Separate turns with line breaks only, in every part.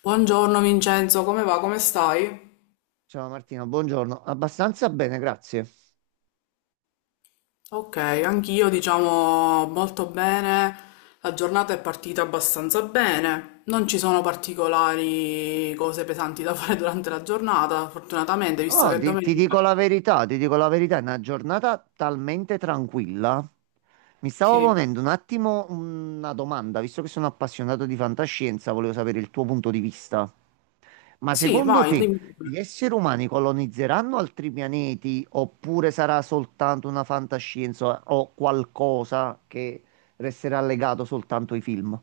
Buongiorno Vincenzo, come va? Come stai?
Ciao Martino, buongiorno. Abbastanza bene, grazie.
Ok, anch'io diciamo molto bene, la giornata è partita abbastanza bene, non ci sono particolari cose pesanti da fare durante la giornata, fortunatamente, visto
Oh,
che è
ti
domenica.
dico la verità, ti dico la verità, è una giornata talmente tranquilla. Mi stavo
Sì,
ponendo un attimo una domanda, visto che sono appassionato di fantascienza, volevo sapere il tuo punto di vista. Ma
sì,
secondo
vai,
te
dimmi.
gli esseri umani colonizzeranno altri pianeti oppure sarà soltanto una fantascienza o qualcosa che resterà legato soltanto ai film?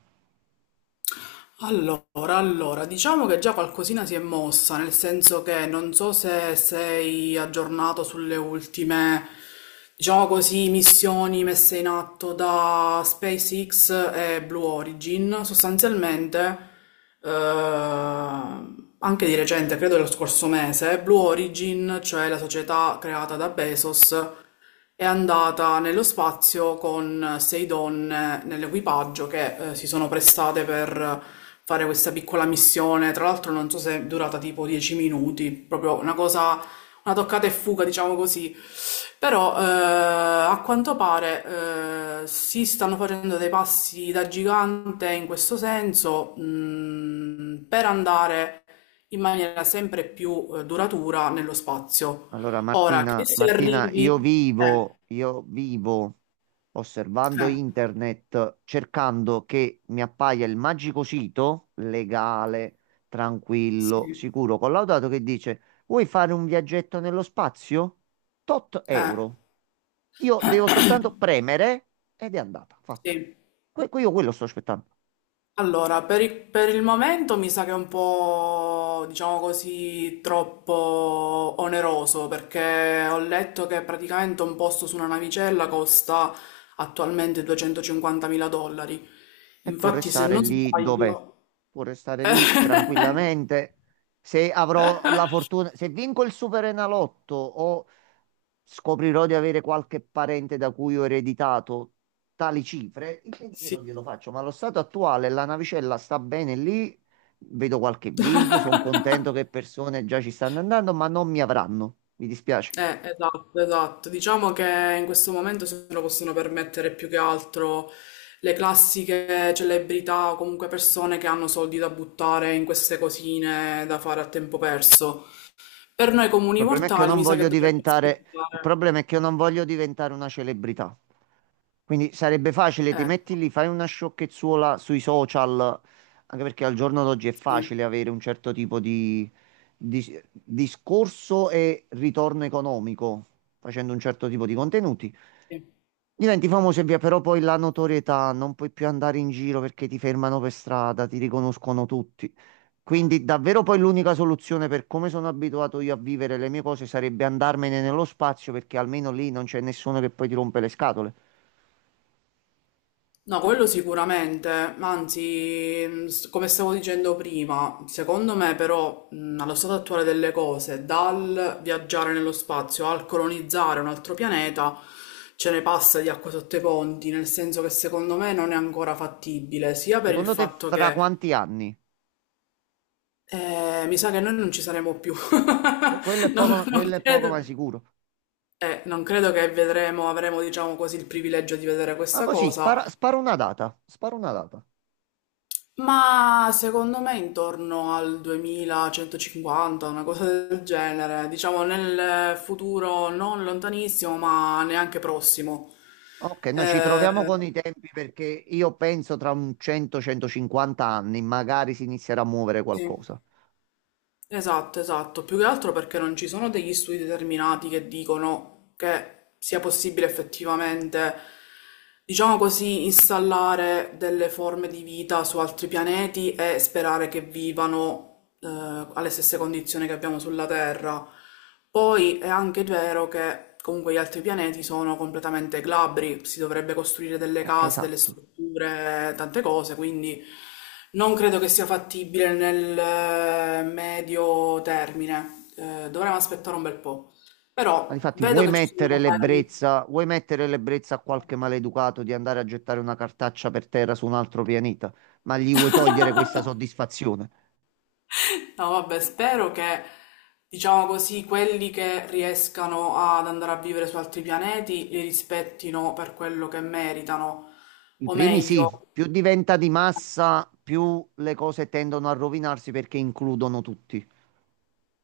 Allora, allora, diciamo che già qualcosina si è mossa, nel senso che non so se sei aggiornato sulle ultime, diciamo così, missioni messe in atto da SpaceX e Blue Origin. Sostanzialmente, eh, anche di recente, credo dello scorso mese, Blue Origin, cioè la società creata da Bezos, è andata nello spazio con sei donne nell'equipaggio che si sono prestate per fare questa piccola missione. Tra l'altro, non so se è durata tipo 10 minuti, proprio una cosa, una toccata e fuga, diciamo così. Però a quanto pare si stanno facendo dei passi da gigante in questo senso, per andare in maniera sempre più duratura nello spazio.
Allora,
Ora, che
Martina,
se
Martina, io
arrivi, eh,
vivo, io vivo osservando
eh,
internet, cercando che mi appaia il magico sito legale, tranquillo,
sì,
sicuro, collaudato che dice: vuoi fare un viaggetto nello spazio? Tot
eh,
euro. Io devo soltanto premere ed è andata, fatta.
sì.
Io quello sto aspettando.
Allora, per il momento mi sa che è un po', diciamo così, troppo oneroso perché ho letto che praticamente un posto su una navicella costa attualmente 250.000 dollari.
E può
Infatti, se
restare
non
lì dov'è.
sbaglio,
Può restare lì tranquillamente. Se avrò la fortuna, se vinco il Superenalotto o scoprirò di avere qualche parente da cui ho ereditato tali cifre, il pensiero
sì.
glielo faccio. Ma allo stato attuale la navicella sta bene lì. Vedo qualche video, sono contento che persone già ci stanno andando, ma non mi avranno. Mi dispiace.
Esatto, esatto. Diciamo che in questo momento se lo possono permettere più che altro le classiche celebrità o comunque persone che hanno soldi da buttare in queste cosine da fare a tempo perso. Per noi
Il
comuni
problema è che io
mortali
non
mi sa che
voglio
dovremmo
diventare, il
aspettare.
problema è che io non voglio diventare una celebrità. Quindi sarebbe facile, ti
Ecco,
metti lì, fai una sciocchezzuola sui social, anche perché al giorno d'oggi è
sì,
facile avere un certo tipo di, discorso e ritorno economico facendo un certo tipo di contenuti.
sì.
Diventi famoso e via, però poi la notorietà, non puoi più andare in giro perché ti fermano per strada, ti riconoscono tutti. Quindi davvero poi l'unica soluzione per come sono abituato io a vivere le mie cose sarebbe andarmene nello spazio perché almeno lì non c'è nessuno che poi ti rompe le scatole.
No, quello sicuramente, ma anzi, come stavo dicendo prima, secondo me però, allo stato attuale delle cose, dal viaggiare nello spazio al colonizzare un altro pianeta, ce ne passa di acqua sotto i ponti, nel senso che secondo me non è ancora fattibile, sia per il
Secondo te
fatto
fra
che
quanti anni?
mi sa che noi non ci saremo più.
Quello è
Non,
poco,
non
quello è poco
credo,
ma sicuro.
non credo che vedremo, avremo, diciamo così, il privilegio di vedere
Ma
questa
così,
cosa.
spara, spara una data, spara una data.
Ma secondo me intorno al 2150, una cosa del genere, diciamo nel futuro non lontanissimo, ma neanche prossimo.
Ok, noi ci
Eh,
troviamo con i tempi perché io penso tra un 100-150 anni magari si inizierà a muovere
sì,
qualcosa.
esatto, esatto. Più che altro perché non ci sono degli studi determinati che dicono che sia possibile effettivamente, diciamo così, installare delle forme di vita su altri pianeti e sperare che vivano, eh, alle stesse condizioni che abbiamo sulla Terra. Poi è anche vero che comunque gli altri pianeti sono completamente glabri, si dovrebbe costruire delle case, delle
Esatto.
strutture, tante cose, quindi non credo che sia fattibile nel medio termine. Dovremmo aspettare un bel po'.
Ma
Però
difatti
vedo che ci sono magari...
vuoi mettere l'ebbrezza a qualche maleducato di andare a gettare una cartaccia per terra su un altro pianeta, ma gli vuoi togliere questa soddisfazione?
No, vabbè, spero che, diciamo così, quelli che riescano ad andare a vivere su altri pianeti li rispettino per quello che meritano.
I
O
primi sì,
meglio,
più diventa di massa, più le cose tendono a rovinarsi perché includono tutti.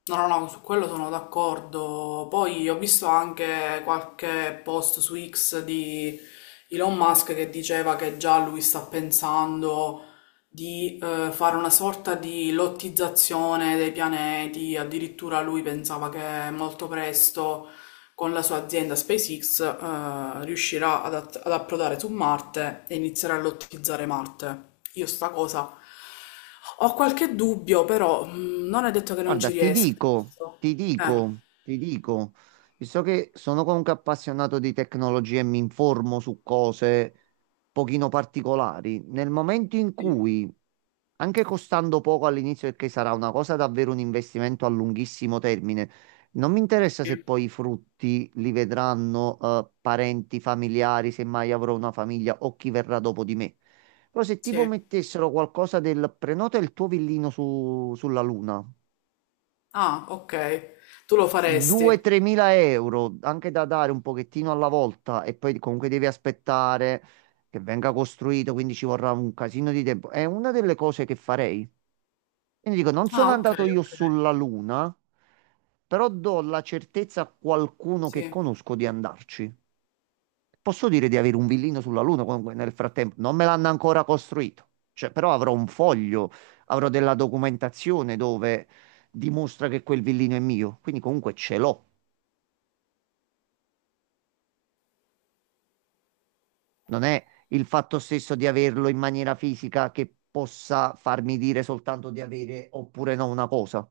no, no, no, su quello sono d'accordo. Poi ho visto anche qualche post su X di Elon Musk che diceva che già lui sta pensando di fare una sorta di lottizzazione dei pianeti. Addirittura lui pensava che molto presto con la sua azienda SpaceX, riuscirà ad approdare su Marte e inizierà a lottizzare Marte. Io sta cosa ho qualche dubbio, però non è detto che non
Guarda,
ci
ti
riesca.
dico, ti
Eh,
dico, ti dico, visto che sono comunque appassionato di tecnologia e mi informo su cose pochino particolari, nel momento in cui anche costando poco all'inizio, perché sarà una cosa davvero un investimento a lunghissimo termine. Non mi interessa
sì,
se poi i frutti li vedranno parenti, familiari, se mai avrò una famiglia o chi verrà dopo di me. Però se tipo
sì.
mettessero qualcosa del prenota il tuo villino sulla Luna,
Ah, ok. Tu lo faresti.
2-3 mila euro, anche da dare un pochettino alla volta e poi comunque devi aspettare che venga costruito, quindi ci vorrà un casino di tempo. È una delle cose che farei. Quindi dico, non
Ah,
sono
ok,
andato io
ok.
sulla Luna, però do la certezza a qualcuno che
Sì.
conosco di andarci. Posso dire di avere un villino sulla Luna, comunque nel frattempo non me l'hanno ancora costruito, cioè, però avrò un foglio, avrò della documentazione dove dimostra che quel villino è mio, quindi comunque ce l'ho. Non è il fatto stesso di averlo in maniera fisica che possa farmi dire soltanto di avere oppure no una cosa.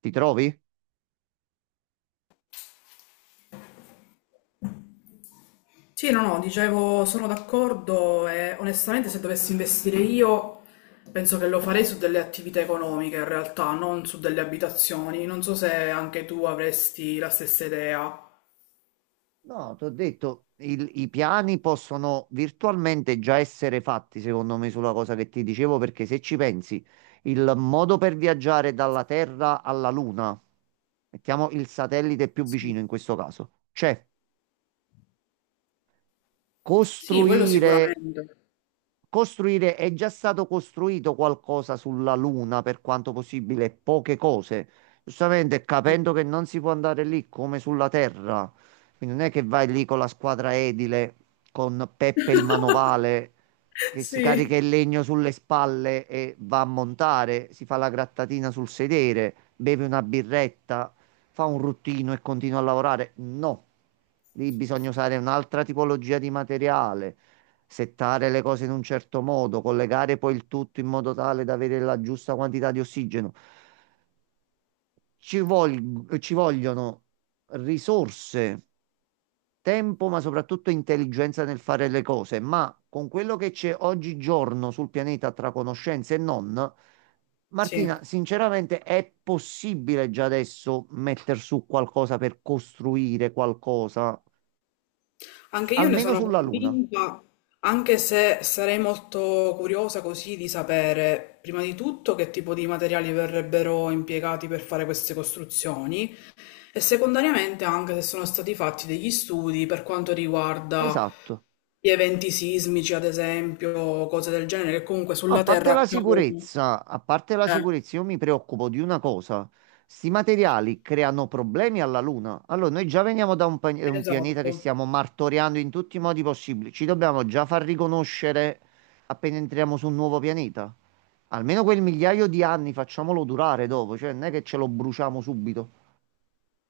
Ti trovi?
Sì, no, no, dicevo, sono d'accordo e onestamente se dovessi investire io penso che lo farei su delle attività economiche in realtà, non su delle abitazioni. Non so se anche tu avresti la stessa idea.
No, ti ho detto, i piani possono virtualmente già essere fatti, secondo me, sulla cosa che ti dicevo, perché se ci pensi, il modo per viaggiare dalla Terra alla Luna, mettiamo il satellite più
Sì,
vicino in questo caso, c'è
sì, quello
costruire
sicuramente.
costruire, è già stato costruito qualcosa sulla Luna per quanto possibile, poche cose. Giustamente,
Mm.
capendo che non si può andare lì come sulla Terra, quindi non è che vai lì con la squadra edile, con Peppe il manovale che si carica
Sì,
il legno sulle spalle e va a montare, si fa la grattatina sul sedere, beve una birretta, fa un ruttino e continua a lavorare. No, lì bisogna usare un'altra tipologia di materiale, settare le cose in un certo modo, collegare poi il tutto in modo tale da avere la giusta quantità di ossigeno. Ci vogliono risorse, tempo, ma soprattutto intelligenza nel fare le cose. Ma con quello che c'è oggigiorno sul pianeta tra conoscenze e non,
sì.
Martina, sinceramente è possibile già adesso mettere su qualcosa per costruire qualcosa,
Anche io ne
almeno
sono
sulla Luna.
convinta, anche se sarei molto curiosa così di sapere prima di tutto che tipo di materiali verrebbero impiegati per fare queste costruzioni. E secondariamente anche se sono stati fatti degli studi per quanto riguarda
Esatto.
gli eventi sismici, ad esempio, cose del genere, che comunque
A
sulla
parte
Terra
la
accadono.
sicurezza, a parte la
Eh,
sicurezza, io mi preoccupo di una cosa. Sti materiali creano problemi alla Luna. Allora, noi già veniamo da un pianeta che
esatto.
stiamo martoriando in tutti i modi possibili. Ci dobbiamo già far riconoscere appena entriamo su un nuovo pianeta. Almeno quel migliaio di anni facciamolo durare dopo, cioè non è che ce lo bruciamo subito.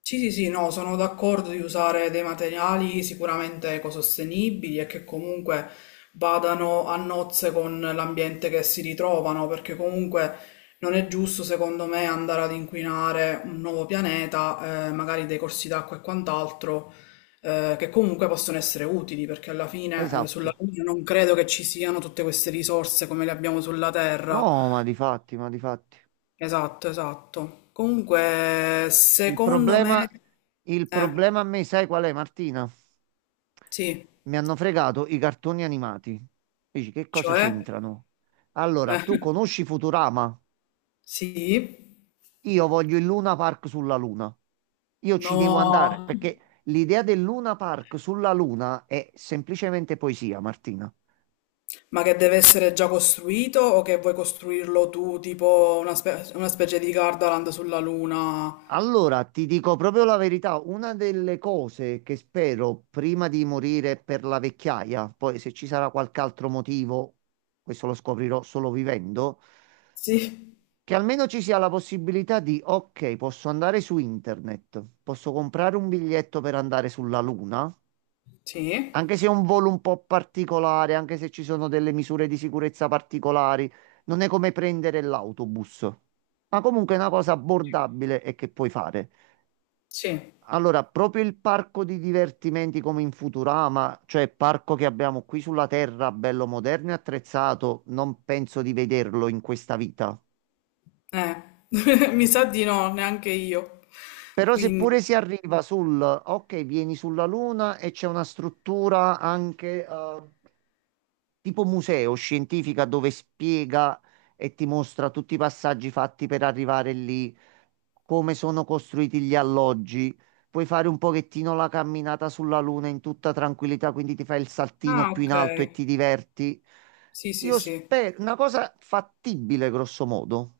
Sì, sì, sì, no, sono d'accordo di usare dei materiali sicuramente ecosostenibili e che comunque vadano a nozze con l'ambiente che si ritrovano, perché comunque non è giusto, secondo me, andare ad inquinare un nuovo pianeta, magari dei corsi d'acqua e quant'altro, che comunque possono essere utili, perché alla fine, sulla
Esatto.
Luna non credo che ci siano tutte queste risorse come le abbiamo sulla Terra.
No, ma di fatti, ma di fatti.
Esatto, esatto. Comunque,
Il
secondo
problema,
me...
il
eh.
problema a me, sai qual è, Martina?
Sì,
Mi hanno fregato i cartoni animati. Dici, che cosa
cioè?
c'entrano? Allora, tu
Eh,
conosci Futurama?
sì?
Io voglio il Luna Park sulla Luna. Io ci devo andare
No,
perché l'idea del Luna Park sulla Luna è semplicemente poesia, Martina.
ma che deve essere già costruito o che vuoi costruirlo tu, tipo una specie di Gardaland sulla Luna?
Allora, ti dico proprio la verità, una delle cose che spero prima di morire per la vecchiaia, poi se ci sarà qualche altro motivo, questo lo scoprirò solo vivendo,
Sì,
che almeno ci sia la possibilità di, ok, posso andare su internet, posso comprare un biglietto per andare sulla Luna,
sì,
anche se è un volo un po' particolare, anche se ci sono delle misure di sicurezza particolari, non è come prendere l'autobus, ma comunque è una cosa abbordabile e che puoi fare.
sì,
Allora, proprio il parco di divertimenti come in Futurama, cioè il parco che abbiamo qui sulla Terra, bello moderno e attrezzato, non penso di vederlo in questa vita.
eh, mi sa di no, neanche io.
Però seppure si
Quindi,
arriva sul, ok, vieni sulla Luna e c'è una struttura anche tipo museo scientifica dove spiega e ti mostra tutti i passaggi fatti per arrivare lì, come sono costruiti gli alloggi. Puoi fare un pochettino la camminata sulla Luna in tutta tranquillità, quindi ti fai il saltino
ah,
più
ok,
in alto e ti diverti.
sì, sì,
Io
sì.
spero, una cosa fattibile, grosso modo.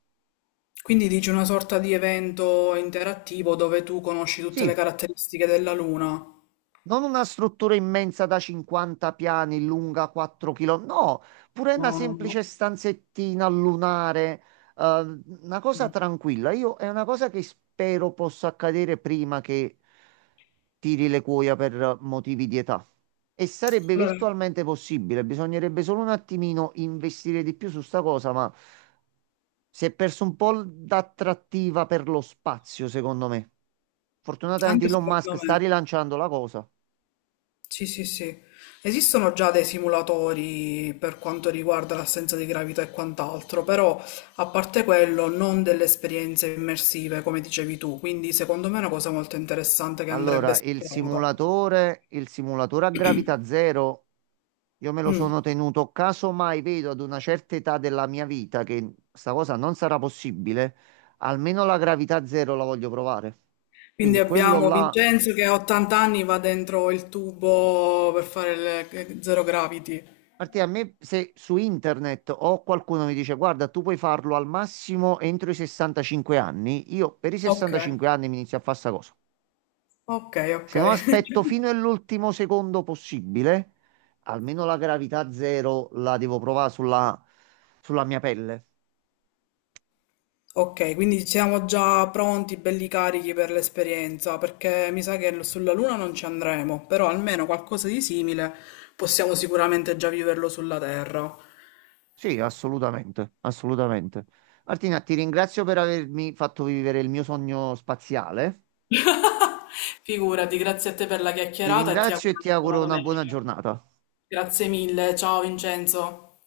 Quindi dici una sorta di evento interattivo dove tu conosci tutte le
Sì.
caratteristiche della Luna?
Non una struttura immensa da 50 piani, lunga 4 km, no, pure una
No, no, no.
semplice stanzettina lunare, una cosa
Mm.
tranquilla. Io è una cosa che spero possa accadere prima che tiri le cuoia per motivi di età. E sarebbe
Allora,
virtualmente possibile, bisognerebbe solo un attimino investire di più su sta cosa, ma si è perso un po' d'attrattiva per lo spazio, secondo me. Fortunatamente
anche
Elon
secondo
Musk sta
me.
rilanciando la cosa.
Sì, sì, sì. Esistono già dei simulatori per quanto riguarda l'assenza di gravità e quant'altro, però a parte quello non delle esperienze immersive come dicevi tu, quindi secondo me è una cosa molto interessante che andrebbe
Allora, il
esplorata.
simulatore, il simulatore a gravità zero, io me lo
Mm.
sono tenuto caso mai vedo ad una certa età della mia vita che sta cosa non sarà possibile, almeno la gravità zero la voglio provare.
Quindi
Quindi quello
abbiamo
là,
Vincenzo che a 80 anni va dentro il tubo per fare il zero gravity.
perché a me se su internet o qualcuno mi dice guarda, tu puoi farlo al massimo entro i 65 anni, io per i
Ok,
65 anni mi inizio a fare sta cosa.
ok, ok.
Se no aspetto fino all'ultimo secondo possibile, almeno la gravità zero la devo provare sulla mia pelle.
Ok, quindi siamo già pronti, belli carichi per l'esperienza, perché mi sa che sulla Luna non ci andremo, però almeno qualcosa di simile possiamo sicuramente già viverlo sulla Terra.
Sì, assolutamente, assolutamente. Martina, ti ringrazio per avermi fatto vivere il mio sogno spaziale.
Figurati, grazie a te per la
Ti
chiacchierata e ti
ringrazio
auguro
e ti
una buona
auguro una buona
domenica.
giornata.
Grazie mille, ciao Vincenzo.